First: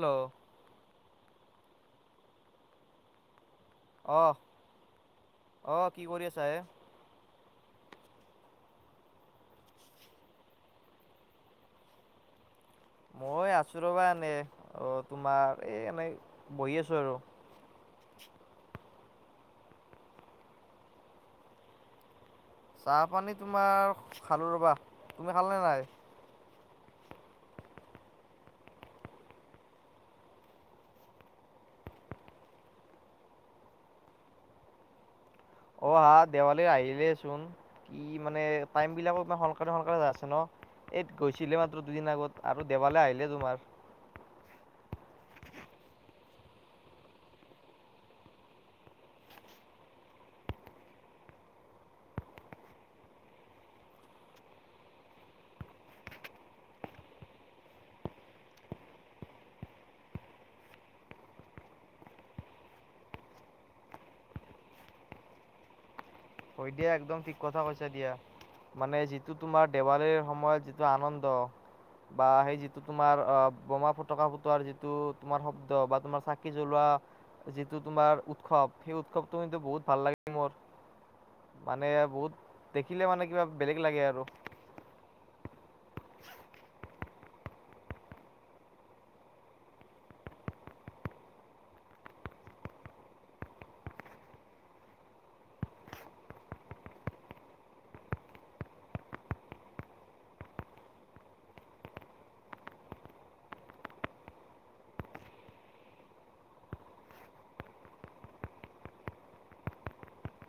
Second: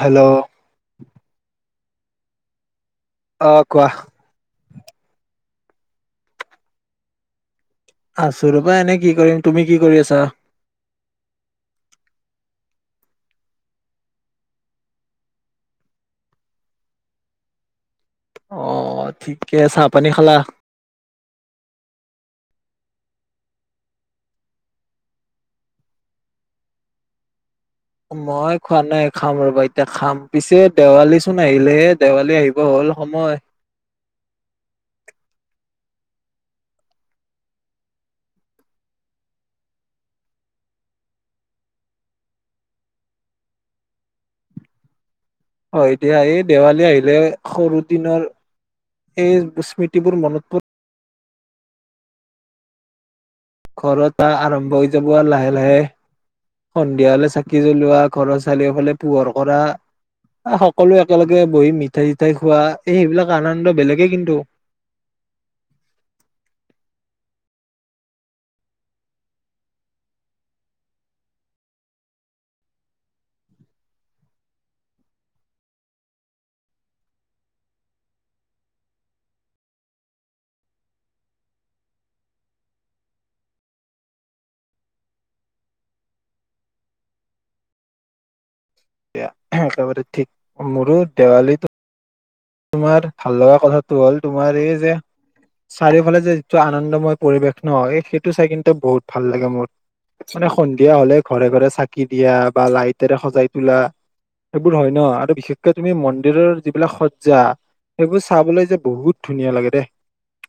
Hello! অ কোৱা। অহ অহ কি কৰি আছা হে? আছো ৰবা এনেই। কি কৰিম তুমি কি কৰি আছা? মই আছোঁ ৰবা এনেই অ তোমাৰ এই এনেই বহি আছোঁ আৰু। অহ ঠিকে চাহপানী খালা? চাহপানী তোমাৰ খালোঁ ৰ'বা। তুমি খালানে নাই? মই খোৱা নাই খাম ৰবা এতিয়া খাম। পিছে দেৱালী চোন আহিলেহে দেৱালী আহিব হ'ল। দুল সময় অ হা দেৱালী আহিলেই চোন কি মানে টাইম বিলাক সোনকালে সোনকালে যাইছে ন এ গৈছিলে মাত্ৰ দুদিন আগত আৰু দেৱালে আহিলে তোমাৰ। [inaudible] হয় এতিয়া এই দেৱালী আহিলে সৰু দিনৰ এই স্মৃতিবোৰ মনত পোৰ ঘৰৰ পৰা আৰম্ভ হৈ যাব লাহে লাহে। সন্ধিয়া হলে চাকি জ্বলোৱা ঘৰৰ চাৰিওফালে পোহৰ কৰা। সকলোৱে একেলগে বহি মিঠাই চিঠাই খোৱা এই সেইবিলাক আনন্দ বেলেগে কিন্তু। [inaudible] হয় দিয়া একদম ঠিক কথা কৈছা দিয়া। মানে যিটো তোমাৰ দেৱালীৰ সময়ত যিটো আনন্দ বা সেই যিটো তোমাৰ অ বোমা ফুটকা ফুটোৱাৰ যিটো তোমাৰ শব্দ বা তোমাৰ চাকি জ্বলোৱা যিটো তোমাৰ উৎসৱ সেই উৎসৱটো বহুত ভাল লাগে মোৰ। মানে বহুত দেখিলে মানে কিবা বেলেগ লাগে আৰু। এয়া, একেবাৰে ঠিক মোৰো দেৱালীতো। তোমাৰ ভাল লগা কথাটো হ'ল তোমাৰ এই যে চাৰিওফালে যে যিটো আনন্দময় পৰিৱেশ নহয় সেইটো চাই কিন্তু বহুত ভাল লাগে মোৰ। মানে সন্ধিয়া হলে ঘৰে ঘৰে চাকি দিয়া বা লাইটৰে সজাই তোলা। সেইবোৰ হয় ন আৰু বিশেষকে তুমি মন্দিৰৰ যিবিলাক স- জা সেইবোৰ চাবলৈ যে বহুত ধুনীয়া লাগে দে।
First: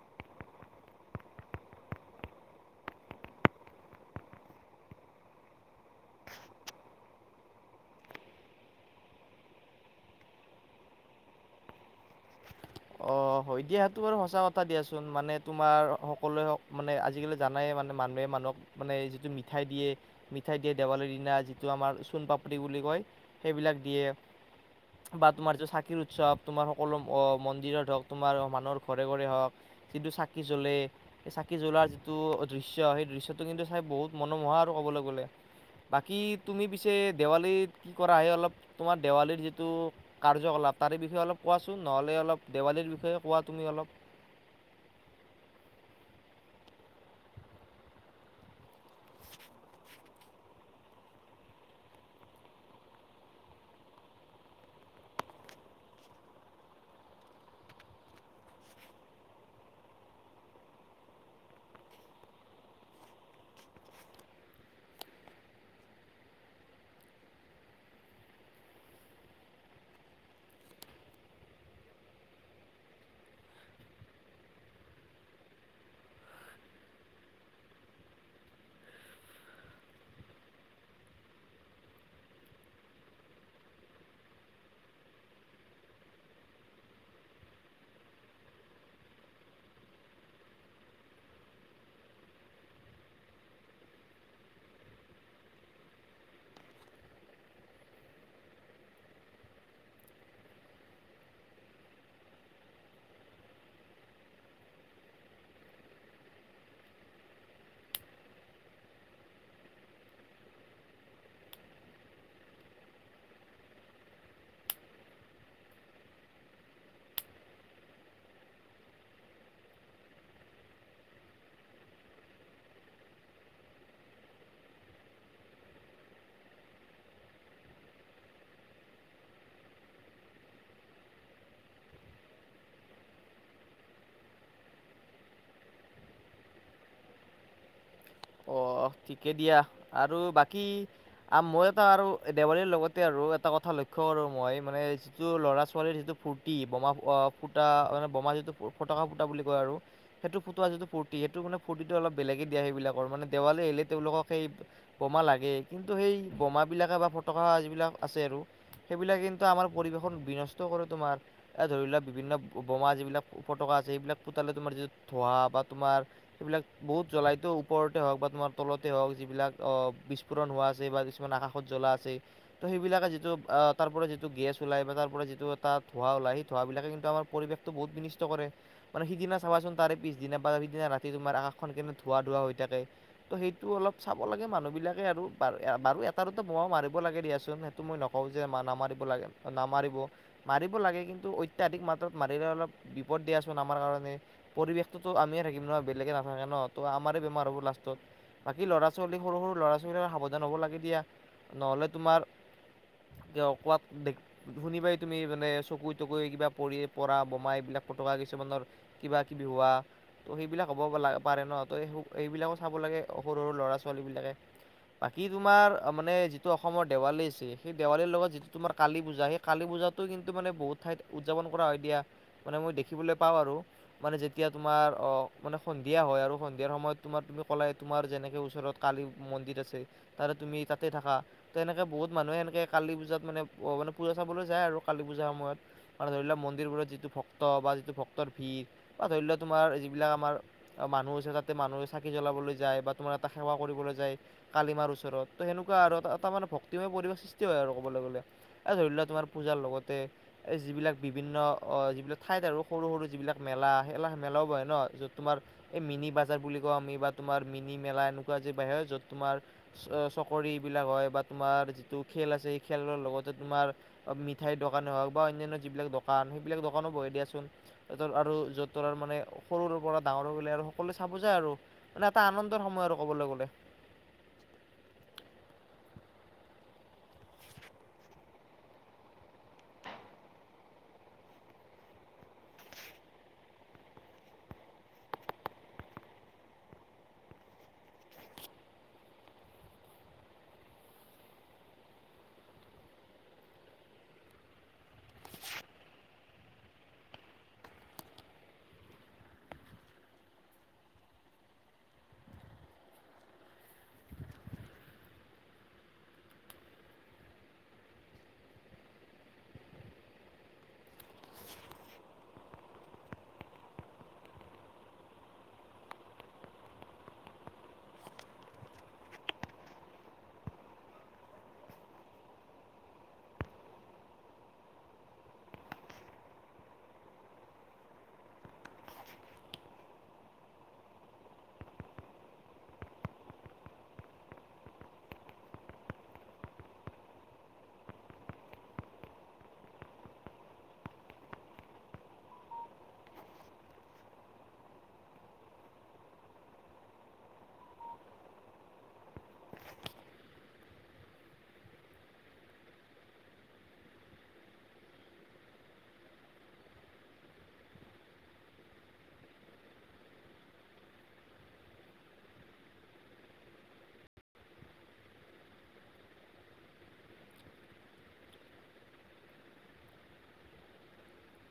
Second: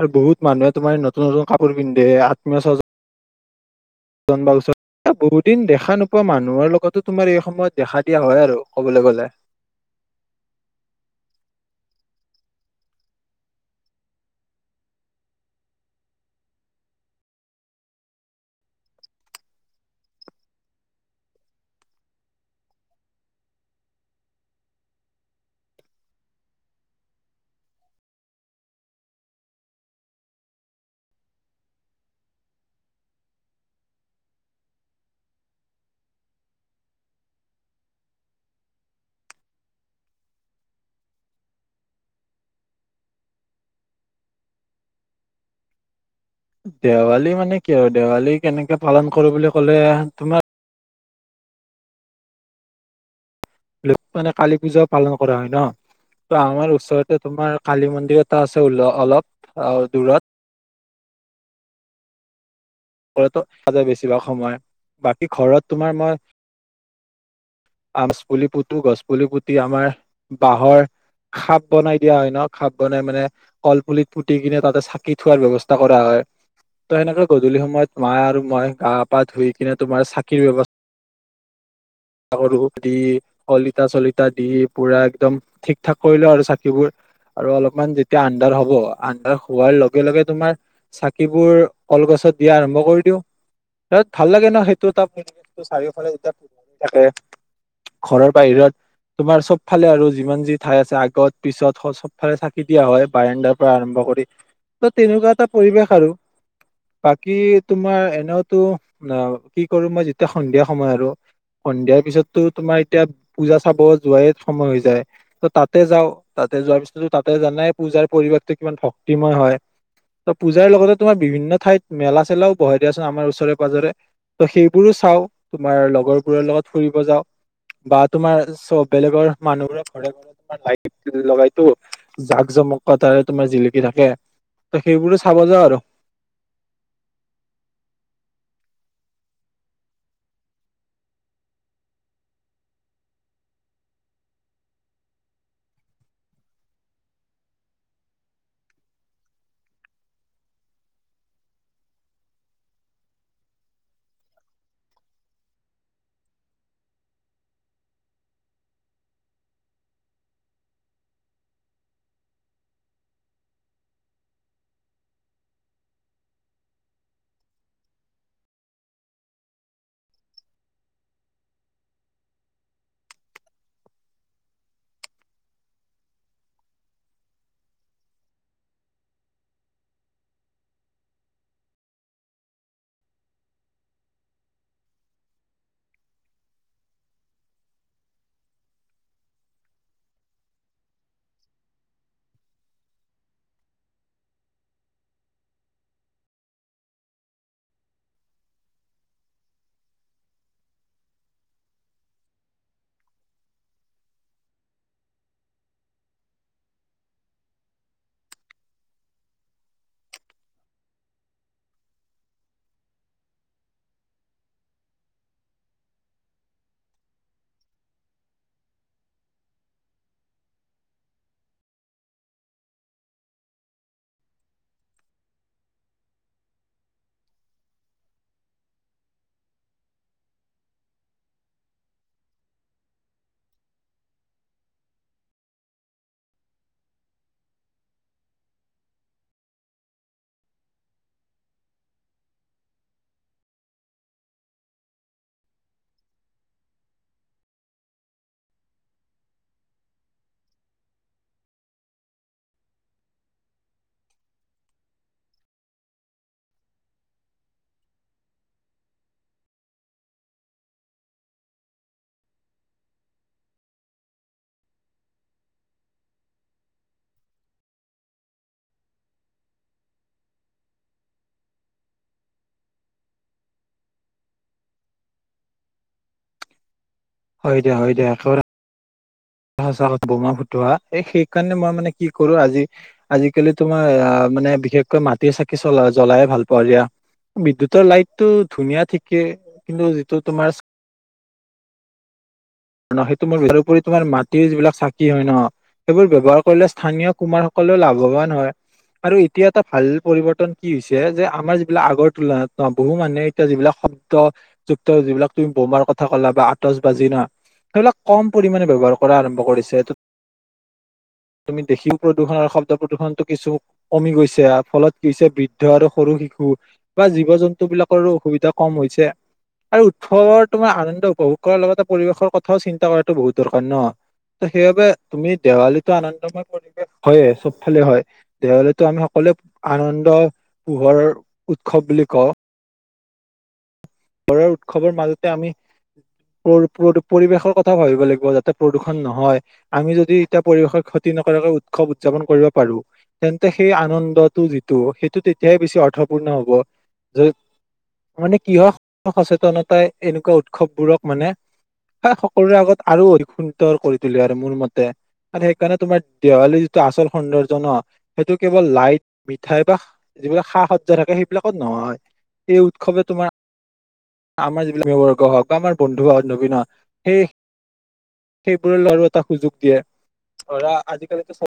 আৰু বহুত মানুহে তোমাৰ নতুন নতুন কাপোৰ পিন্ধে আত্মীয় স্বজন। জন বা ওচৰ এ বহুত দিন দেখা নোপোৱা মানুহৰ লগতো তোমাৰ এই সময়ত দেখা দিয়া হয় আৰু কবলে গলে। [inaudible] অ হয় দিয়া সেইটো বাৰু সঁচা কথা দিয়াচোন মানে তোমাৰ সকলোৱ হওক মানে আজিকালি জানাইে মানে মানুহে মানুহ নক মানে যিটো মিঠাই দিয়ে মিঠাই দিয়ে দেৱালীৰ দিনা যিটো আমাৰ চোণ পাপ্ৰি বুলি কয়। সেইবিলাক দিয়ে বা তোমাৰ যিটো চাকিৰ উৎসৱ তোমাৰ সকলো মন্দিৰত হওঁক তোমাৰ মানুহৰ ঘৰে ঘৰে হওক, যিটো চাকি জ্বলে চাকি জ্বলাৰ যিটো দিশ্য সেই- দৃশ্যটো কিন্তু চাই বহুত মনোমোহা আৰু ক'বলৈ গ'লে। বাকী তুমি পিছে দেৱালী কি কৰা হয় অলপ তোমাৰ দেৱালীৰ যিটো কাৰ্যকলাপ তাৰে বিষয়ে কোৱা চোন নহ'লে অলপ দেৱালীৰ বিষয়ে কোৱা তুমি অলপ? দেৱালী মানে কি আৰু দেৱালী কেনেকে পালন কৰো বুলি ক'লে তোমাৰ মানে কালী পূজাও পালন কৰা হয় ন। ত আমাৰ ওচৰতে তোমাৰ কালি মন্দিৰ এটা আছে উল অলপ দূৰত। ঘৰতে থকা যায় বেছিভাগ সময় বাকী ঘৰত তোমাৰ মই আচ পুলি পুতো গছপুলি পুতি আমাৰ বাঁহৰ খাপ বনাই দিয়া হয় ন খাপ বনাই মানে কলপুলিত পুতি কিনে তাতে চাকি থোৱাৰ ব্যৱস্থা কৰা হয়। ত সেনেকে গধূলি সময়ত মা আৰু মই গা পা ধুই কিনে তোমাৰ চাকিৰ ব্যৱস্থ- [inaudible] আৰু অলপ দি শলিতা চলিতা দি পুৰা একদম ঠিক ঠাক কৰিলো আৰু চাকিবোৰ। আৰু অলপমান যেতিয়া আন্ধাৰ হব আন্ধাৰ হোৱাৰ লগে লগে তোমাৰ চাকিবোৰ কলগছ দিয়া আৰম্ভ কৰি দিওঁ। হেত ভাল লাগে ন সেইটো ত চাৰিওফালে যেতিয়া থাকে। ঘৰৰ বাহিৰত তোমাৰ চব ফালে আৰু যিমান যি ঠাই আছে আগত পিছত চবফালে চাকি দিয়া হয় বাৰাণ্ডাৰ পৰা আৰম্ভ কৰি ত তেনেকুৱা এটা পৰিবেশ আৰু বাকী তোমাৰ এনেওতো অ কি কৰো মই যেতিয়া সন্ধিয়া সময় আৰু সন্ধিয়াৰ পিছতো তোমাৰ এতিয়া পূজা চাব যোৱাই সময় হৈ যায় ত তাতে যাওঁ। তাত তাতে যোৱাৰ পিছতো তাতে জানাই পূজাৰ পৰিৱেশটো কিমান ভক্তিময় হয়। ত পূজাৰ লগতে তোমাৰ বিভিন্ন ঠাইত মেলা চেলাও বঢ়াই দিয়াচোন আমাৰ ওচৰে পাজৰে। ত' সেইবোৰো চাও তোমাৰ লগৰবোৰৰ লগত ফুৰিব যাওঁ। বা তোমাৰ চব বেলেগৰ মানুহবোৰে ঘৰে ঘৰে তোমাৰ লাইট লগাইতো জাক জ- মকটাৰে তোমাৰ জিলিকি থাকে। ত সেইবোৰো চাব যাওঁ আৰু। অ ঠিকে দিয়া আৰু বাকী আ মই এটা আৰু দেৱালীৰ লগতে আৰু এটা কথা লক্ষ্য কৰো মই মানে যিটো ল'ৰা ছোৱালীৰ যিটো ফূৰ্তি বমা অ ফুটা মানে বোমা যিটো ফুটকা ফুটা বুলি কয় আৰু সেইটো ফুটোৱা যিটো ফূৰ্তি। সেইটো মানে ফূতিটো অলপ বেলেগেই দিয়া সেইবিলাক পৰা মানে দেৱালৈ এলে তেওঁলোকক সেই বোমা লাগে। কিন্তু সেই বোমাবিলাকে বা ফটকা যিবিলাক আছে আৰু। সেইবিলাক কিন্তু আমাৰ পৰিবেশন বিনষ্ট কৰে তোমাৰ, এ ধৰি লোৱা বিভিন্ন বোমা যিবিলাক ফটকা আছে এইবিলাক পোতালে তোমাৰ যি ধোঁৱা বা তোমাৰ এইবিলাক বহুত জ্বলাইটো। ওপৰতে হওক বা তোমাৰ তলতে হওক যিবিলাক অ বিস্ফোৰণ হোৱা আছে বা কিছুমান আকাশত জ্বলা আছে। ত- সেইবিলাকে যিটো অ তাৰ পৰা যিটো গেছ ওলাই বা তাৰ পৰা যিটো এটা ধোঁৱা ওলাই সেই ধোঁৱা বিলাকে কিন্তু আমাৰ পৰিৱেশটো বহুত বিনিষ্ট কৰে মানে সিদিনা চাবাচোন তাৰে পিছদিনা বা সিদিনা ৰাতি তোমাৰ আকাশখন কেনে ধোঁৱা ধোঁৱা হৈ থাকে ত' সেইটো অলপ চাব লাগে মানুহ বিলাকে আৰু বাৰু এ বাৰু এটা দুটা বোমাও মাৰিব লাগে দিয়াচোন। সেইটো মই নকওঁ যে মা নামাৰিব লাগে। নামাৰিব, মাৰিব লাগে কিন্তু অত্যাধিক মাত্ৰাত মাৰিলে‌ অলপ বিপদ দিয়াচোন আমাৰ কাৰণে পৰিৱেশটোতো আমিয়ে থাকিম ন' বেলেগে নাথাকে ন' ত' আমাৰ বেমাৰ হ'ব লাষ্টত বাকী লৰা ছোৱালী সৰু সৰু বিলাকে সাবধান হ'ব লাগে দিয়া। নহ'লে তোমাৰ আৰ কিয় ক'ৰবাত দেখ শুনিপাই তুমি মানে চকুয়ে তকুয়ে কিবা পৰি পৰা বোমা এইবিলাক ফটকা কিছুমানৰ কিবা কিবি হোৱা ত' সেইবিলাক হ'ব হব লা পাৰে ন ত' সেই এইবিলাকো চাব লাগে সৰু সৰু ল'ৰা ছোৱালীবিলাকে বাকী তোমাৰ মানে যিটো অসমৰ দেৱালী আছে, সেই দেৱালীৰ লগত যিটো তোমাৰ কালি পূজা সেই কালী পূজা সেতো কিন্তু মানে বহুত ঠাইত উদযাপন কৰা হয় দিয়া, মানে মই দেখিবলৈ পাওঁ আৰু মানে যেতিয়া তোমাৰ অ মানে সন্ধিয়া হয় আৰু সন্ধিয়াৰ সময়ত তোমাৰ তুমি ক'লাই তোমাৰ যেনেকে ওচৰত কালি মন্দিৰ আছে, তাৰে তুমি তাতে থাকা তেনেকে বহু হুত মানুহে সেনেকে কালী পূজাত মানে অ মানে পূজা চাবলৈ যায় আৰু কালী পূজা সময়ত মানে ধৰি লোৱা মন্দিৰবোৰত যি টো ভক্ত বা যিটো ভক্তৰ ভিৰ বা ধৰি লোৱা তোমাৰ যিবিলাক আমাৰ মানুহ আছে তাতে মানুহ চাকি জ্বলাবলৈ যায় বা তোমাৰ এটা সেৱা কৰিবলৈ যায় কালী মাৰ ওচৰত ত' সেনেকুৱা আৰ' তাৰ মানে ভক্তিময়‌ পৰিবেশ সৃষ্টি হয় আৰু ক'বলৈ গ'লে এ ধৰি লোৱা তোমাৰ পূজাৰ লগতে এই যিবিলাক বিভিন্ন অ যিবিলাক ঠাইত আৰু সৰু সৰু যিবিলাক মেলা সেইলা মেলাও বহে ন' যত তোমাৰ এই মিনি বাজাৰ বুলি [unintelligible] আমি বা তোমাৰ মিনি মেলা এনেকুৱা আজি বাহিৰে য'ত তোমাৰ অ‌ চকৰি বিলাক হয় বা তোমাৰ যিটো খেল আছে সেই খেলৰ লগতে তোমাৰ অ মিঠাইৰ দোকানে হওক বা অনান্য যিবিলাক দোকান সেইবিলাক দোকানো বহে দিয়াচোন তেহতৰ আৰু য'ত তোৰ আৰু মানে সৰুৰ পৰা ডাঙৰ গলে আৰু সকলোৱে চাব যায় আৰু। মানে এটা আনন্দৰ সময় আৰু কবলৈ গ'লে। হয় দিয়া হয় দিয়া [unintelligible] সচা ক, বোমা ফুটোৱা এই সেইকাৰণে মই মানে কি কৰো আজি আজিকালি তোমাৰ আ মানে বিশেষকৈ মাটিৰ চাকি চলা - জ্বলায়ে ভাল পাওঁ দিয়া। বিদ্যুতৰ লাইটটো ধুনীয়া ঠিকে কিন্তু যিটো তোমাৰ ন সেইটো মোৰ [unintelligible] তোমাৰ মাটিৰ যিবিলাক চাকি হয় ন সেইবোৰ ব্যৱহাৰ কৰিলে স্থানীয় কুমাৰ সকলেও লাভৱান হয়। আৰু এতিয়া এটা ভাল পৰিবৰ্তন কি হৈছে যে আমাৰ যিবিলাক আগৰ তুলনাত অ বহু মানুহে এতিয়া যিবিলাক শব্দযুক্ত যিবিলাক তুমি বোমাৰ কথা ক'লা বা আতচ বাজি ন সেইবিলাক কম পৰিমাণে ব্যৱহাৰ কৰা আৰম্ভ কৰিছে। [unintelligible] তুমি দেখিও প্ৰদূষণ আৰু শব্দ প্ৰদূষণটো কিছু কমি গৈছে ফলত কি হৈছে বৃদ্ধ আৰু সৰু শি শু বা জীৱ জন্তু বিলাকৰো অসুবিধা কম হৈছে। আৰু উৎসৱৰ তোমাৰ আনন্দ উপভোগ কৰাৰ লগতে পৰিৱেশৰ কথাও চিন্তা কৰাটো বহুত দৰকাৰ ন! ত সেইবাবে তুমি দেৱালীটো আনন্দময় পৰিৱেশ হয়ে চব ফালে হয় দেৱালীটো আমি সকল [unintelligible] আনন্দ পোহৰৰ উৎসৱ বুলি কওঁ। [unintelligible] উৎসৱৰ মাজতে আমি পৰ প্ৰদূ পৰিৱেশৰ কথাও ভাবিব লাগিব যাতে প্ৰদূষণ নহয় আমি যদি এতিয়া পৰিৱেশৰ ক্ষতি যি নকৰাকৈ উৎসৱ উদযাপন কৰিব পাৰো তেন্তে সেই আনন্দতটো যিটো সেইটো তেতিয়াহে বেছি অৰ্থ পূৰ্ণ হ'ব, য মানে কি হয় সচেতনতাই এনেকুৱা উৎসৱবোৰক মানে হা সকলোৰে আগত আৰু অধিক সুন্দৰ কৰি তোলে আৰু মোৰ মতে। আৰু সেইকাৰণে তোমাৰ দেৱালীৰ যিটো আচল সৌন্দৰ্য ন সেইটো কেৱল লাইট মিঠাই বা যিবিলাক সা সজ্জা থাকে সেইবিলাকত নহয়, এই উৎসৱে তোমাৰ আমাৰ যিবিলাক [unintelligible] হওক বা আমাৰ বন্ধু [unintelligible] সেই সেইবোৰৰ আৰু এটা সুযোগ দিয়ে, ধৰা আজিকালিতো চব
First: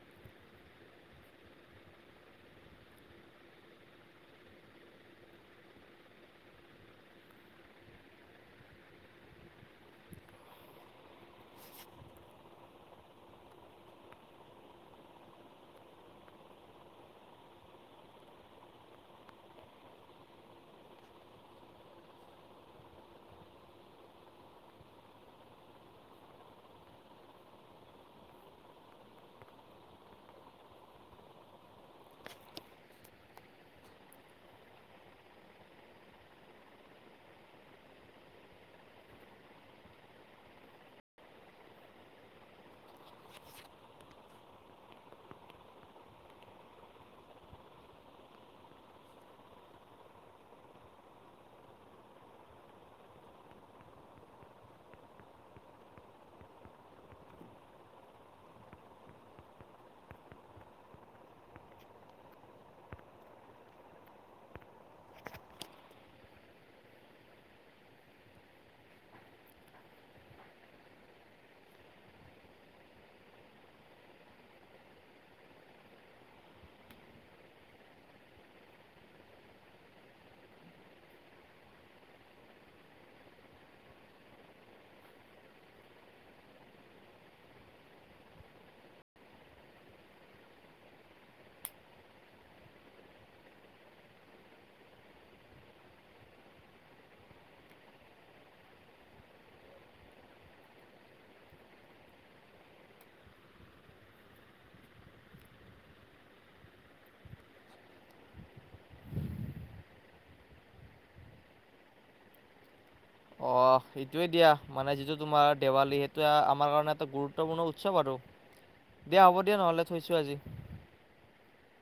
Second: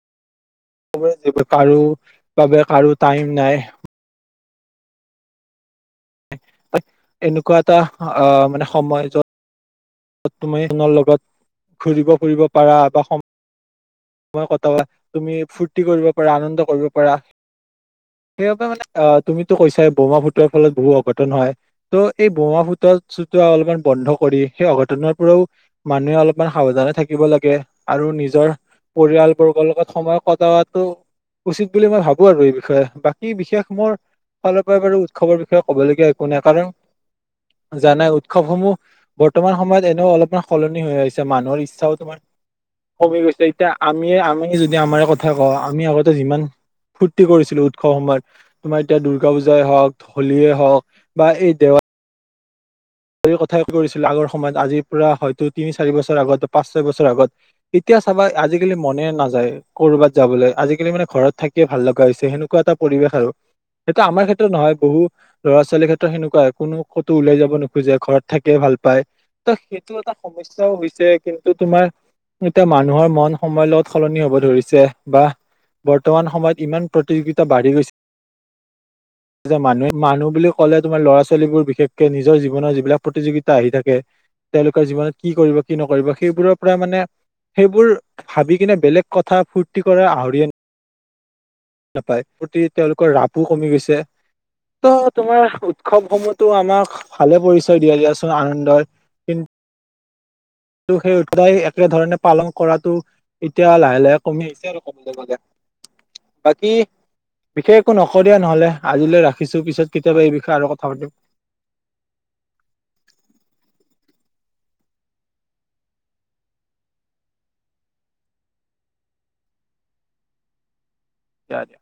[unintelligible] কাৰো বাবে কাৰো টাইম নাই। এনেকুৱা এটা আ মানে সময় যত [unintelligible] লগত ঘুৰিব ফুৰিব পাৰা বা‌‌ সম মই কটৱা তুমি ফূৰ্তি কৰিব পাৰা আনন্দ কৰিব পাৰা। সেইবাবে মানে আহ তুমিতো কৈছা বোমা ফুটোৱাৰ ফলত বহু অঘটন হয় ত' এই বোমা ফুটৰ চ' চুট অলপমান বন্ধ কৰি সেই অঘ ঘটনাৰ পৰাও মানুহে অলপমান সাৱধানে থাকিব লাগে আৰু নিজৰ পৰিয়াল বৰ্গৰ লগত সময় কটাৱাটো উচিত বুলি মই ভাবো আৰু এই বিষয়ে বাকী বিশেষ মোৰ ফালৰ পৰাই বাৰু উৎসৱৰ বিষয়ে ক'বলগীয়া একো নাই কাৰণ জানাই উৎসৱসমূহ বৰ্তমান সময়ত এনেও অলপমান সলনি হৈ আহিছে মানুহৰ ইচ্ছাও তোমাৰ কমি গৈছে এতিয়া আমি -আমি যদি আমাৰ কথা কওঁ আমি আগতে যিমান ফূৰ্তি কৰিছিলো উৎসৱ সময়ত তোমাৰ এতিয়া দূৰ্গা পূজাই হক, হলীয়ে হক বা এই দেৱা সেই কথাই কৰিছিলো আগৰ সময়ত আজিৰ পৰা হয়তো তিনি -চাৰি বছৰ আগত বা পাঁচ- -ছয় বছৰ আগত এতিয়া। চাবা আজিকালি মনে নাযায় কৰ'বাত যাবলৈ আজিকালি মানে ঘৰত থাকিয়ে ভাল লগা হৈছে সেনেকুৱা এটা পৰি [unintelligible] সেইটো আমাৰ ক্ষেত্ৰত নহয় বহু ল'ৰা- ছোৱালীৰ ক্ষেত্ৰত সেনেকুৱা কোনো কটো ওলাই যাব খোজে ঘৰত থাকীয়ে ভাল পায় ত সেইটো এটা সমস্যাও হৈছে কিন্তু তোমাৰ এতিয়া মানুহৰ মন সময়ৰ লগত সলনি হব ধৰিছে বা বৰ্তমান সময়ত ইমান প্ৰতিযোগিতা বাঢ়ি গৈছে। মানুহে- মানুহ বুলি ক'লে তোমাৰ ল'ৰা- ছোৱালীবোৰ বিশেষকে নিজৰ জী জীৱনৰ যিবিলাক প্ৰতিযোগিতা আহি থাকে তেওঁলোকৰ জীৱনত কি কৰিব -কি নকৰিব সেইবোৰৰ পৰা মানে সেইবোৰ ভাবি কিনে বেলেগ কথা ফূৰ্তি কৰাৰ আহৰিয়ে ' নাপায় প্ৰতি তেওঁলোকৰ ৰাপো কমি গৈছে। ত 'তোমাৰ উৎসৱসমূহতো আমাক ভালে পৰিচয় দিয়ে দিয়াচোন আনন্দৰ কিন [unintelligible] একেধৰণে পালন কৰাটো এতিয়া লাহে- লাহে কমি আহিছে আৰু ক'বলৈ গলে। বাকী বিশেষ একো নকওঁ দিয়া নহলে আজিলৈ ৰাখিছো পিছত কেতিয়াবা এই বিষয়ে কথা পাতিম। [inaudible] অহ, সেইটোয়ে দিয়া মানে যিটো তোমাৰ দেৱালী সেইটোৱে আমাৰ কাৰণে এটা গুৰুত্বপূৰ্ণ উৎসৱ আৰু। দিয়া হ'ব দিয়া নহ'লে থৈছোঁ আজি। দিয়া- দিয়া